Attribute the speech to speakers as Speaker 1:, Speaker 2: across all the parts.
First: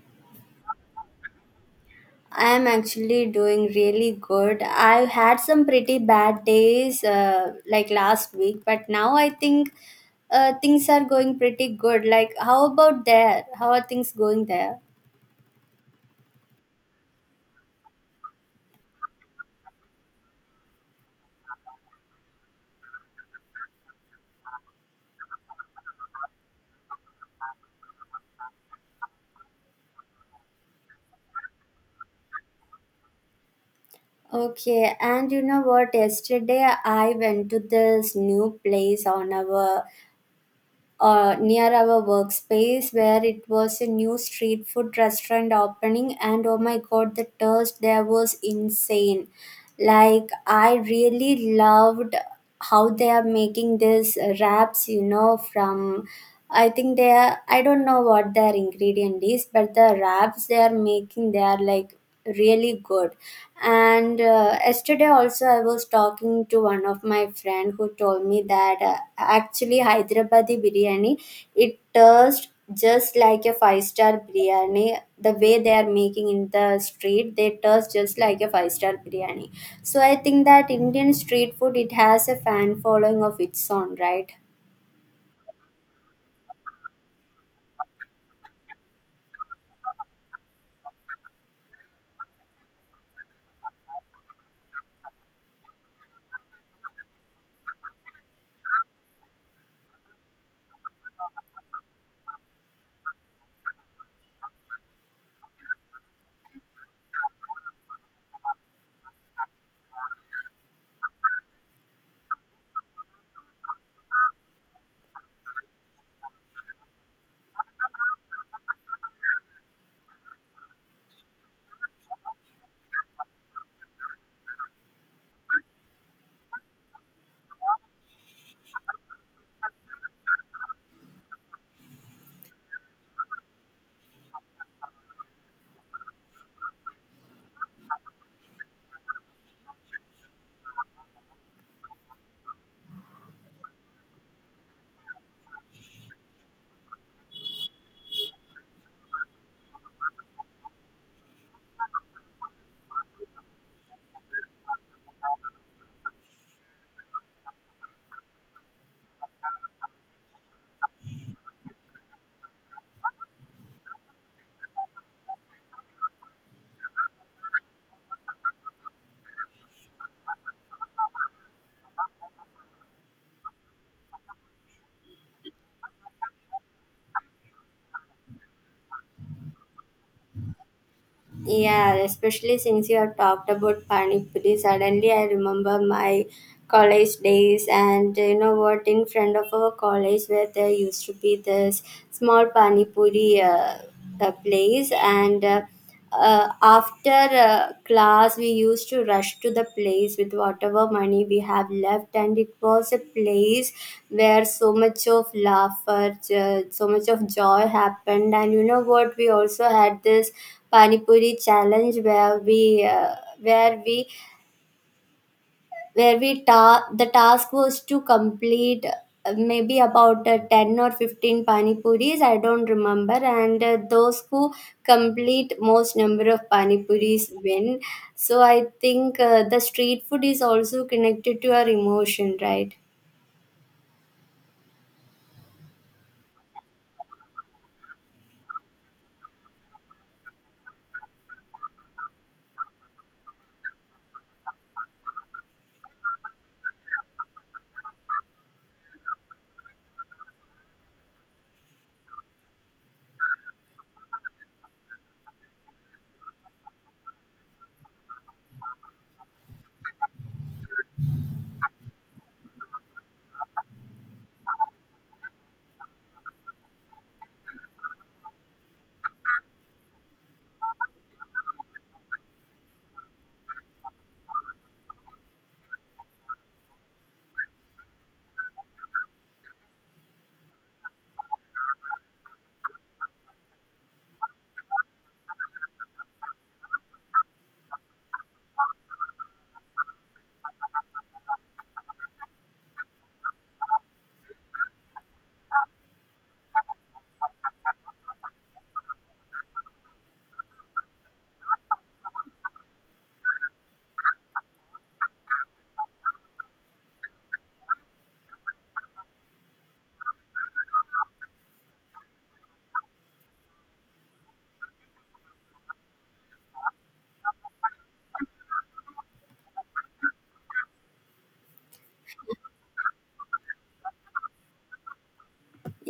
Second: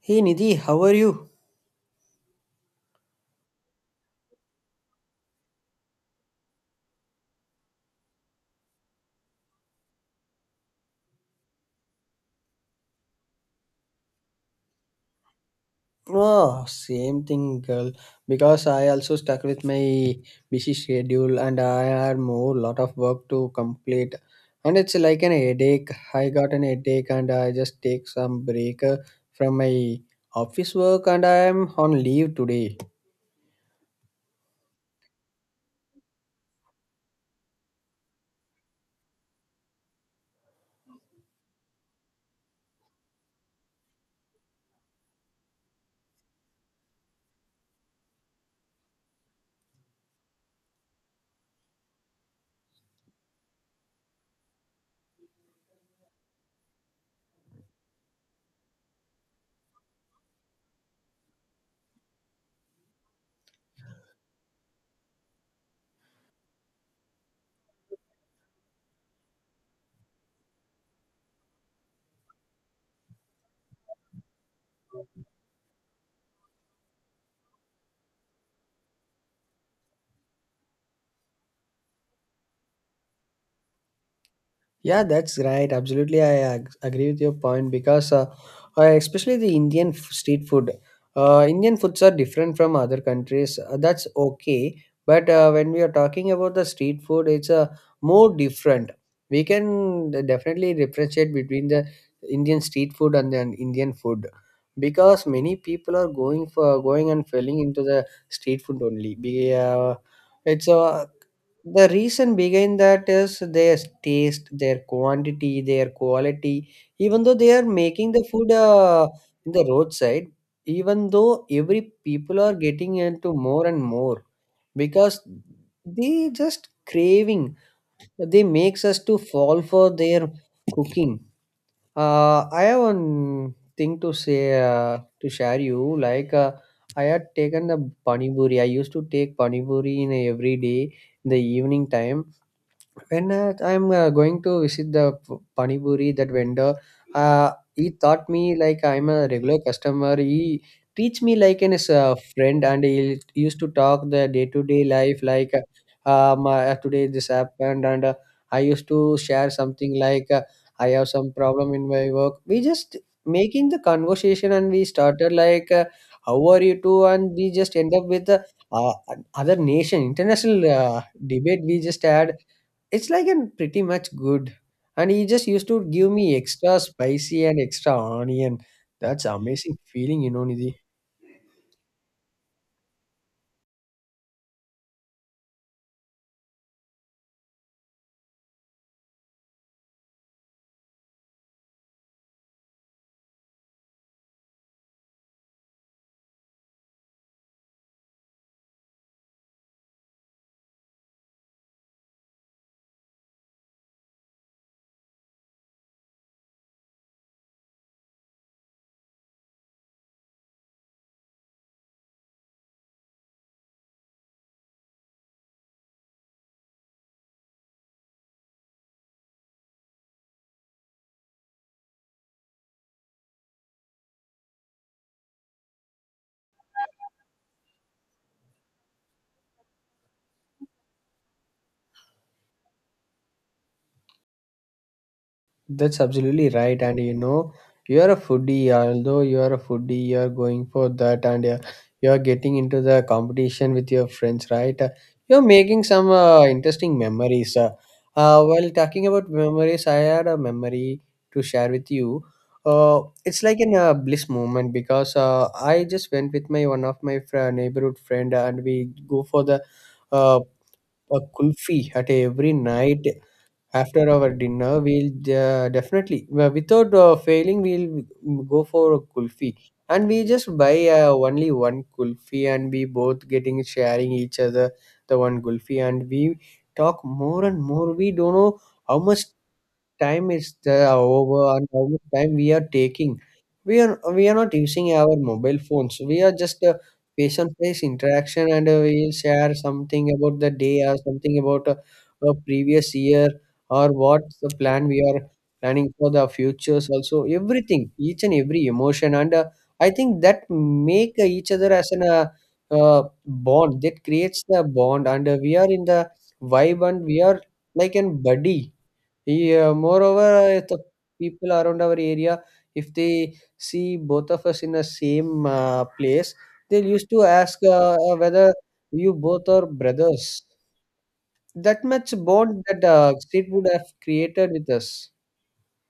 Speaker 1: Hey Nidhi, how are you?
Speaker 2: I am actually doing really good. I had some pretty bad days like last week, but now I think things are going pretty good. Like, how about there? How are things going there?
Speaker 1: Oh, same thing, girl. Because I also stuck with my busy schedule and I had more lot of work to complete. And it's like an headache. I got an headache and I just take some break from my office work and I am on leave today.
Speaker 2: Okay, and you know what? Yesterday I went to this new place on our near our workspace where it was a new street food restaurant opening. And oh my god, the taste there was insane. Like, I really loved how they are making these wraps, you know, from I think they are I don't know what their ingredient is, but the wraps they are making, they are like really good. And yesterday also I was talking to one of my friend who told me that actually Hyderabadi biryani, it tastes just like a five-star biryani. The way they are making in the street, they taste just like a five-star biryani. So I think that Indian street food, it has a fan following of its own, right?
Speaker 1: Yeah, that's right. Absolutely, I agree with your point because, especially the Indian street food, Indian foods are different from other countries. That's okay, but when we are talking about the street food, it's more different. We can definitely differentiate between the Indian street food and the Indian food because many people are going for going and falling into the street food only. Be, it's the reason behind that is their taste, their quantity, their quality. Even though they are making the food in the roadside, even though every people are getting into more and more because they just craving. They makes us to fall for their cooking. I have one thing to say to share you. Like, I had taken the pani puri. I used to take pani puri in every day in the evening time when I'm going to visit the Pani Puri, that vendor. He taught me like I'm a regular customer. He teach me like an his friend, and he used to talk the day to day life like, my, today this happened, and I used to share something like I have some problem in my work. We just making the conversation, and we started like, how are you too, and we just end up with. Uh, Other nation international debate we just had. It's like an pretty much good, and he just used to give me extra spicy and extra onion. That's amazing feeling, you know, Nidhi.
Speaker 2: Yeah, especially since you have talked about Pani Puri, suddenly I remember my college days. And you know what, in front of our college where there used to be this small Pani Puri place. And after class we used to rush to the place with whatever money we have left, and it was a place where so much of laughter, so much of joy happened. And you know what, we also had this pani puri challenge where we where the task was to complete maybe about 10 or 15 pani puris. I don't remember. And those who complete most number of pani puris win. So I think the street food is also connected to our emotion, right?
Speaker 1: That's absolutely right. And you know, you're a foodie, although you're a foodie, you're going for that, and you're getting into the competition with your friends, right? You're making some interesting memories. While talking about memories, I had a memory to share with you. It's like an bliss moment because I just went with my one of my neighborhood friend, and we go for the uh, a kulfi at every night. After our dinner, we'll definitely, well, without failing, we'll go for a kulfi. And we just buy only one kulfi, and we both getting sharing each other the one kulfi. And we talk more and more. We don't know how much time is the over and how much time we are taking. We are not using our mobile phones. We are just a face on face interaction, and we'll share something about the day or something about a previous year or what's the plan we are planning for the futures. Also, everything, each and every emotion, and I think that make each other as an bond, that creates the bond, and we are in the vibe, and we are like an buddy. Yeah, moreover, if the people around our area, if they see both of us in the same place, they used to ask whether you both are brothers. That much bond that street would have created with us.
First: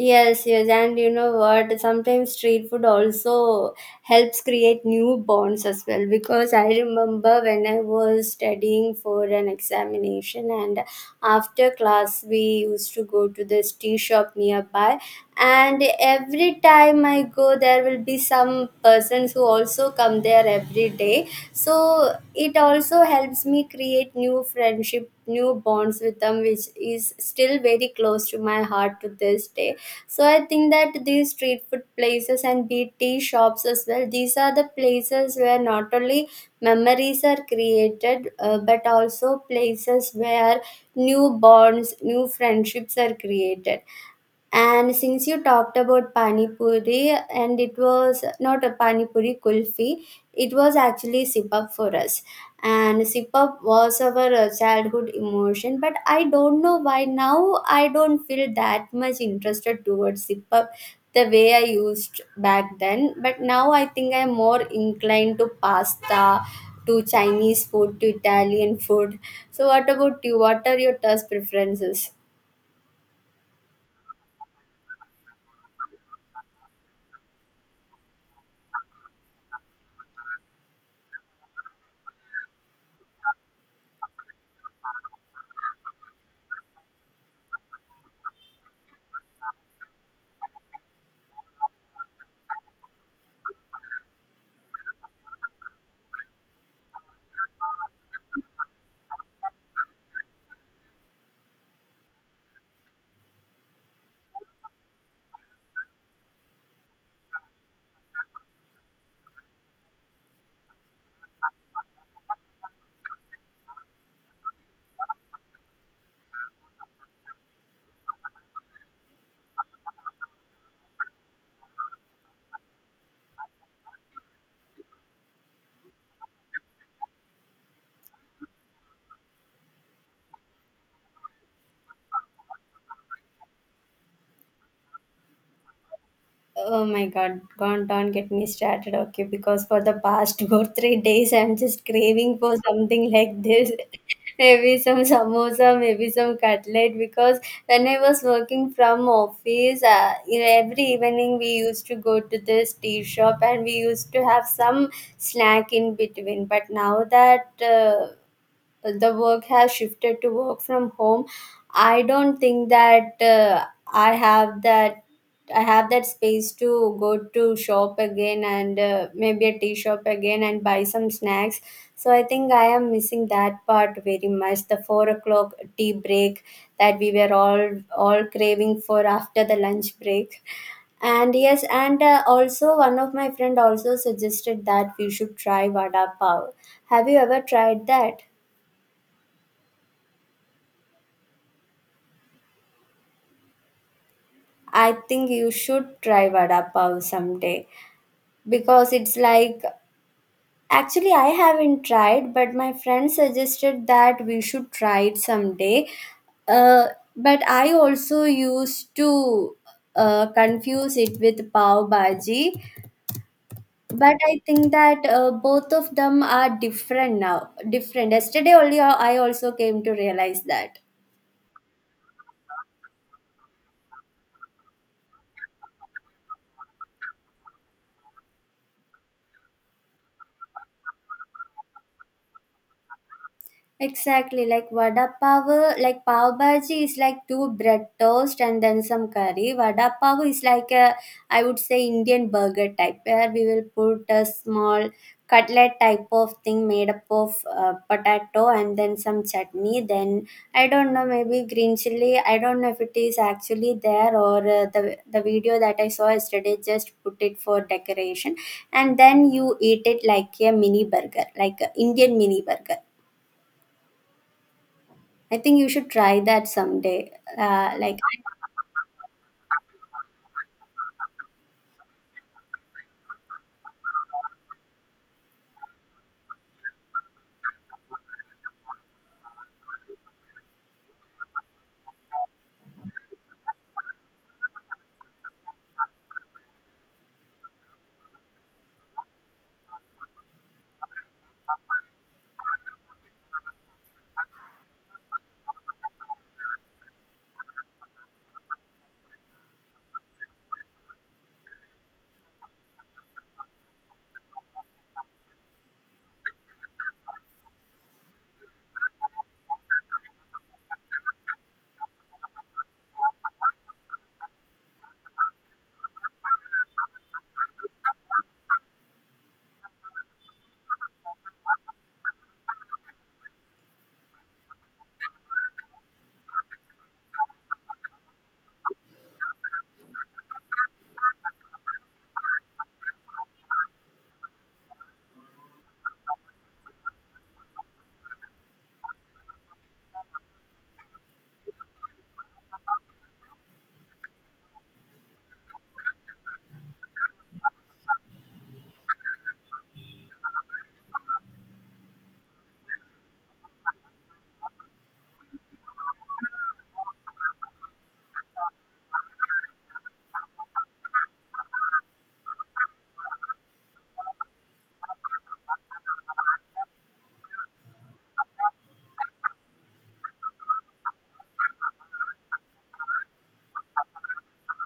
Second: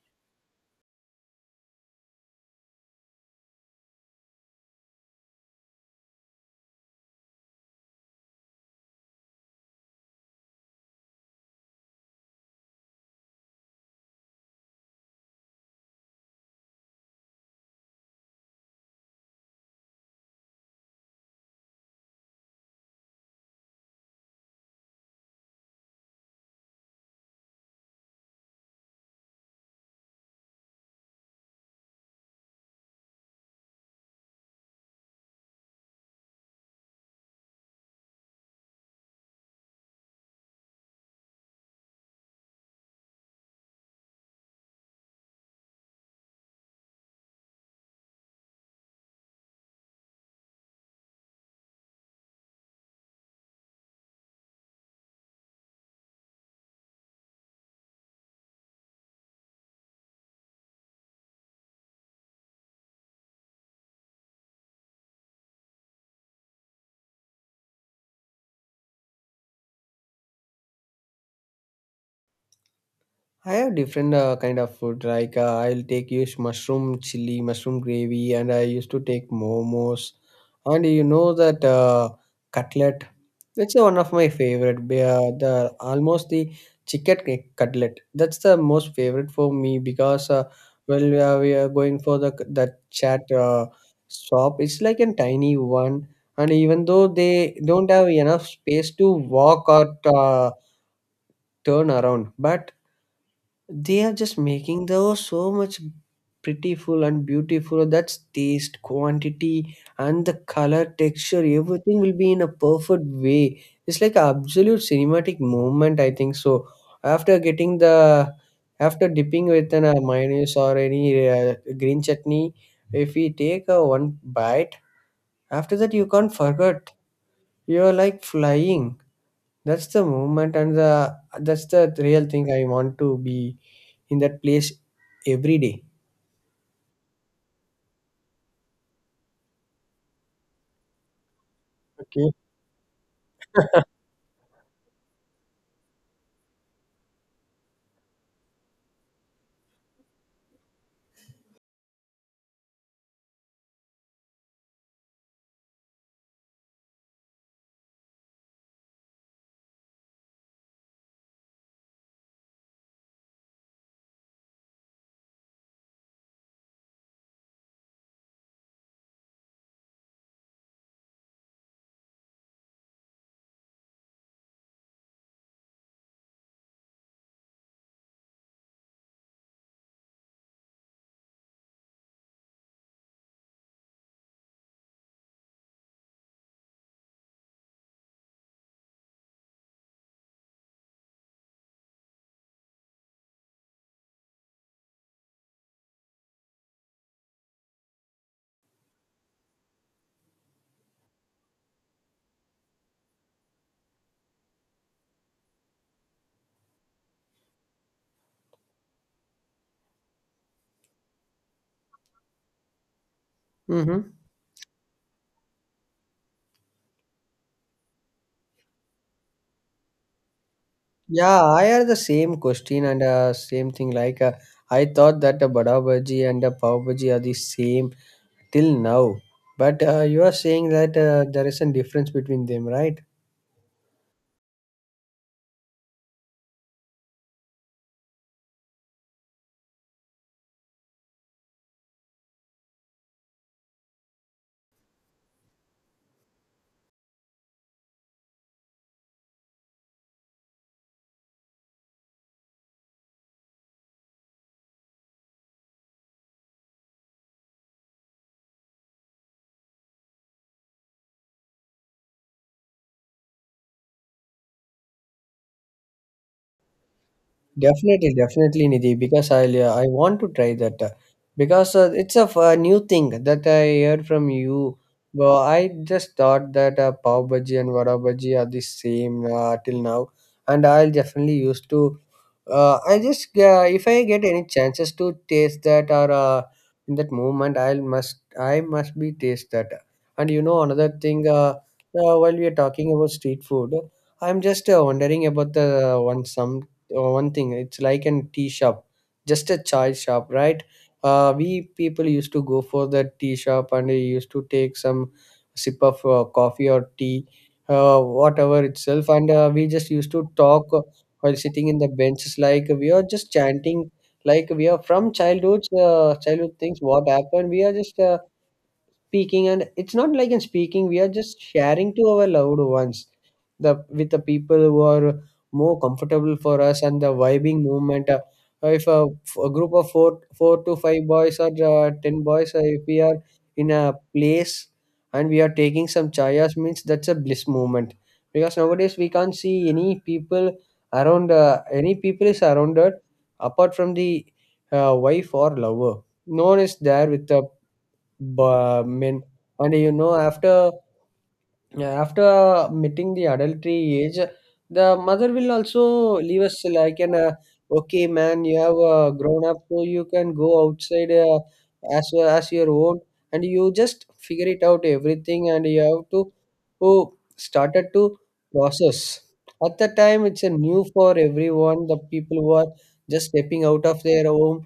Speaker 2: Yes, yes, and you know what? Sometimes street food also helps create new bonds as well. Because I remember when I was studying for an examination, and after class, we used to go to this tea shop nearby. And every time I go, there will be some persons who also come there every day. So it also helps me create new friendship, new bonds with them, which is still very close to my heart to this day. So I think that these street food places and be tea shops as well, these are the places where not only memories are created, but also places where new bonds, new friendships are created. And since you talked about Pani Puri, and it was not a Pani Puri kulfi, it was actually Sip Up for us. And Sip Up was our childhood emotion, but I don't know why now I don't feel that much interested towards Sip Up the way I used back then. But now I think I'm more inclined to pasta, to Chinese food, to Italian food. So, what about you? What are your taste preferences?
Speaker 1: I have different kind of food. Like, I'll take use mushroom chili, mushroom gravy, and I used to take momos, and you know that cutlet. That's one of my favorite. The almost the cutlet, that's the most favorite for me because well, we are going for the that chat shop. It's like a tiny one, and even though they don't have enough space to walk or turn around, but they are just making those so much prettiful and beautiful. That's taste, quantity, and the color, texture, everything will be in a perfect way. It's like an absolute cinematic moment, I think so. After getting the after dipping with an mayonnaise or any green chutney, if we take a one bite, after that you can't forget. You're like flying. That's the moment, and the that's the real thing I want to be in that place every day.
Speaker 2: Oh my god, don't get me started, okay? Because for the past two or three days, I'm just
Speaker 1: Okay.
Speaker 2: craving for something like this. Maybe some samosa, maybe some cutlet. Because when I was working from office, you know, every evening we used to go to this tea shop and we used to have some snack in between. But now that the work has shifted to work from home, I don't think that i have that I have that space to go to shop again and maybe a tea shop again and buy some snacks. So I think I am missing that part very much, the 4 o'clock tea break that we were all craving for after the lunch break. And yes, and also one of my friend also suggested that we should try vada pav. Have you ever tried that? I think you should try vada pav someday, because it's like, actually I haven't tried, but my friend suggested that we should try it someday. Uh, but I also used to confuse it with pav bhaji.
Speaker 1: Mm-hmm.
Speaker 2: But I think that both of them are different. Now different. Yesterday only I also came to realize that.
Speaker 1: Yeah, I had the same question and same thing. Like, I thought that the bada bhaji and the pav bhaji are the same till now, but you are saying that there is a difference between them, right?
Speaker 2: Exactly, like vada pav, like pav bhaji is like two bread toast and then some curry. Vada pav is like a, I would say, Indian burger type, where we will put a small cutlet type of thing made up of potato and then some chutney. Then I don't know, maybe green chili. I don't know if it is actually there or the video that I saw yesterday just put it for decoration. And then you eat it like a mini burger, like a Indian mini burger. I think you should try that someday. Uh, like,
Speaker 1: Definitely, definitely, Nidhi, because I want to try that because it's a, a new thing that I heard from you. Well, I just thought that pav bhaji and vada bhaji are the same till now, and I'll definitely used to. I just if I get any chances to taste that or in that moment, I must be taste that. And you know another thing, while we are talking about street food, I'm just wondering about the uh, one some one thing. It's like a tea shop, just a chai shop, right? We people used to go for that tea shop, and they used to take some sip of coffee or tea, whatever itself, and we just used to talk while sitting in the benches, like we are just chanting, like we are from childhood. Childhood things, what happened, we are just speaking, and it's not like in speaking, we are just sharing to our loved ones the with the people who are more comfortable for us, and the vibing movement. If a group of four to five boys or ten boys, if we are in a place, and we are taking some chayas, means that's a bliss moment. Because nowadays we can't see any people around, any people is around us apart from the wife or lover. No one is there with the, but I mean, and you know, after meeting the adultery age, the mother will also leave us like an okay man, you have grown up, so you can go outside as your own, and you just figure it out everything, and you have to oh, started to process. At the time, it's a new for everyone, the people who are just stepping out of their home,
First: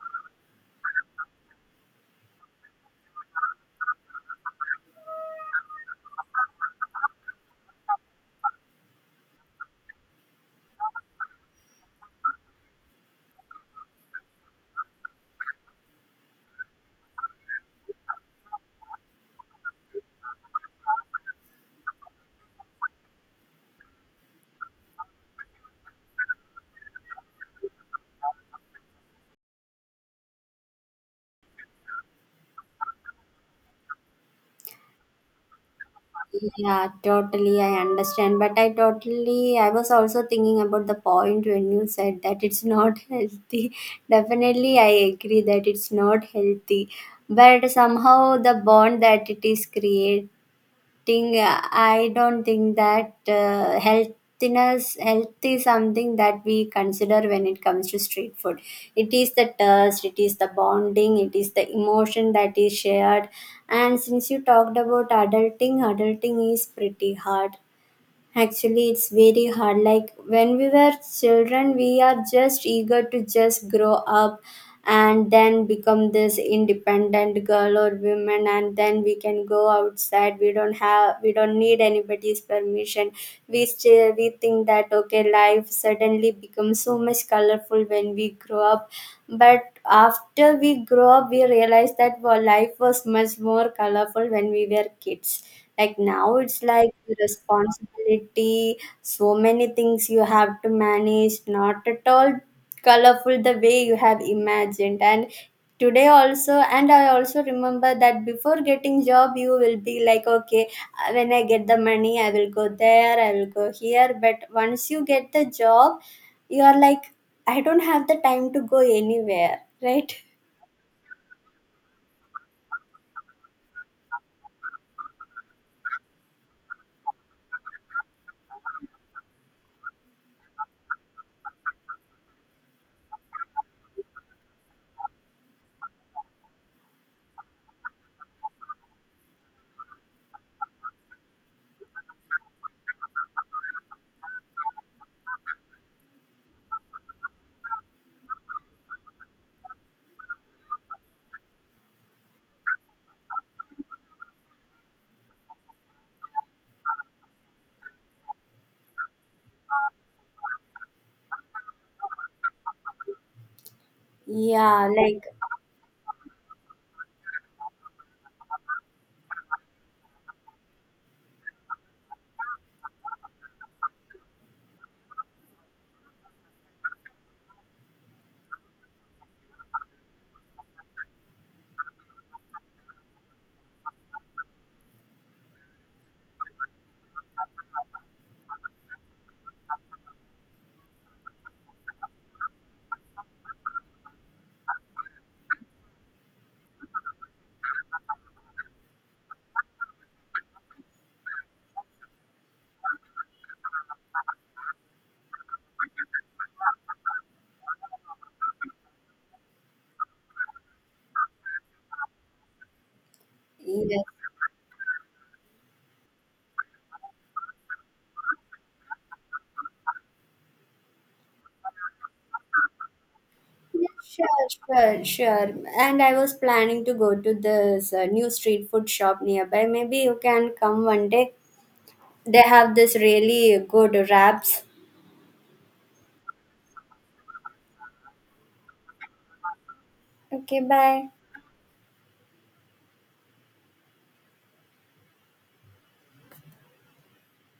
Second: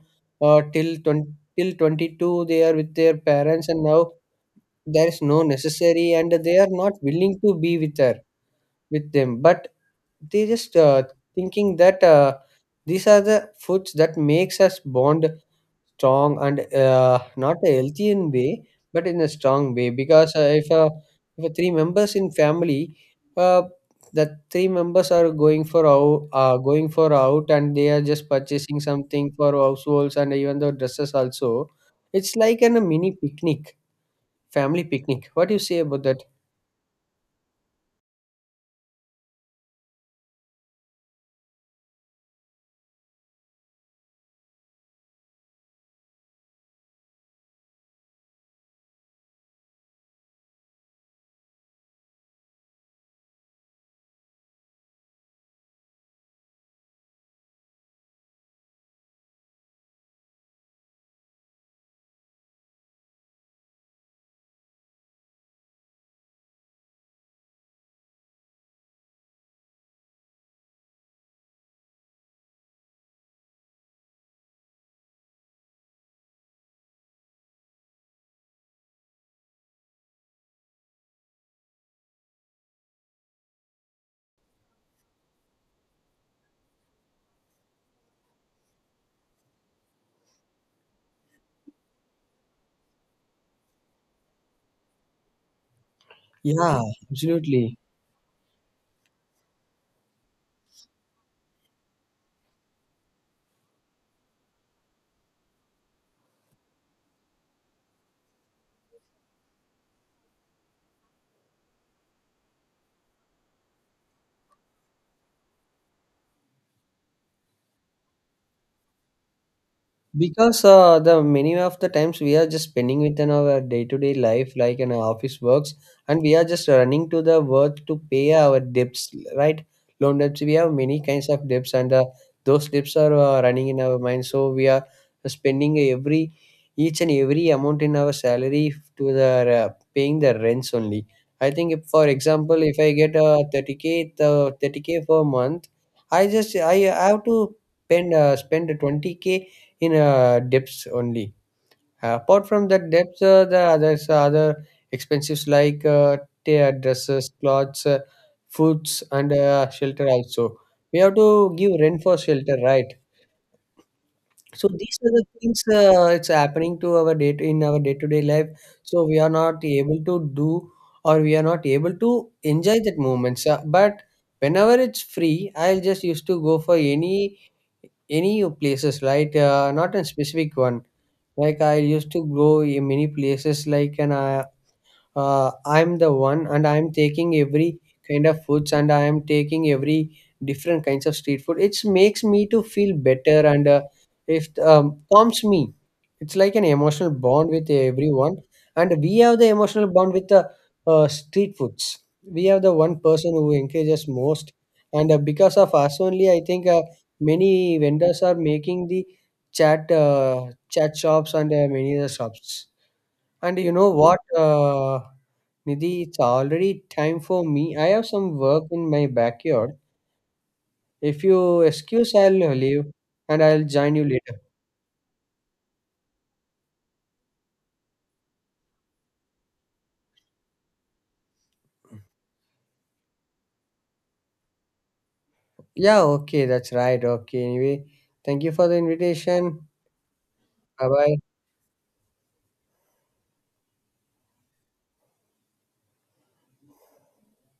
Speaker 1: till 20, till 22 they are with their parents, and now there is no necessary, and they are not willing to be with her with them, but they just thinking that these are the foods that makes us bond strong, and not a healthy in way, but in a strong way. Because if three members in family, uh, that three members are going for out, and they are just purchasing something for households, and even the dresses also, it's like an, a mini picnic, family picnic. What do you say about that?
Speaker 2: yeah, totally, I understand. But I totally, I was also thinking about the point when you said that it's not healthy. Definitely, I agree that it's not healthy. But somehow, the bond that it is creating, think I don't think that health is something that we consider when it comes to street food. It is the taste, it is the bonding, it is the emotion that is shared. And since you talked about adulting, adulting is pretty hard. Actually, it's very hard. Like when we were children, we are just eager to just grow up and then become this independent girl or woman, and then we can go outside. We don't need anybody's permission. We think that okay, life suddenly becomes so much colorful when we grow up. But after we grow up we realize that, well, life was much more colorful when we were kids. Like now it's
Speaker 1: Yeah,
Speaker 2: like the
Speaker 1: absolutely.
Speaker 2: responsibility, so many things you have to manage, not at all colorful the way you have imagined. And today also, and I also remember that before getting job you will be like, okay, when I get the money I will go there, I will go here. But once you get the job you are like, I don't have the time to go anywhere right?
Speaker 1: Because the many of the times we are just spending within our day-to-day life, like in our office works, and we are just running to the work to pay our debts, right? Loan debts. We have many kinds of debts, and those debts are running in our mind. So we are spending every each and every amount in our salary to the uh, paying the rents only. I think, if, for example, if I get a 30K, the 30K per month, I have to spend 20K in depths only. Apart from that depth, the others other expenses like tear dresses, clothes, foods, and shelter also. We have to give rent for shelter, right? So
Speaker 2: Yeah,
Speaker 1: these are
Speaker 2: like,
Speaker 1: the things it's happening to our day to, in our day-to-day life. So we are not able to do, or we are not able to enjoy that moments. But whenever it's free, I'll just used to go for any places, right? Not a specific one. Like I used to go in many places, like, and I I'm the one, and I'm taking every kind of foods, and I am taking every different kinds of street food. It makes me to feel better, and if calms me. It's like an emotional bond with everyone, and we have the emotional bond with the street foods. We have the one person who encourages most, and because of us only, I think many vendors are making the chat shops and many other shops. And you know
Speaker 2: yes.
Speaker 1: what, Nidhi, it's already time for me. I have some work in my backyard. If you excuse, I'll leave and I'll join
Speaker 2: Yeah,
Speaker 1: you later.
Speaker 2: sure, sure, sure. And I was planning to go to this new street food shop nearby. Maybe you can come one day. They have this really good wraps.
Speaker 1: Yeah, okay, that's right. Okay, anyway, thank you for the invitation.
Speaker 2: Okay,
Speaker 1: Bye
Speaker 2: bye.
Speaker 1: bye.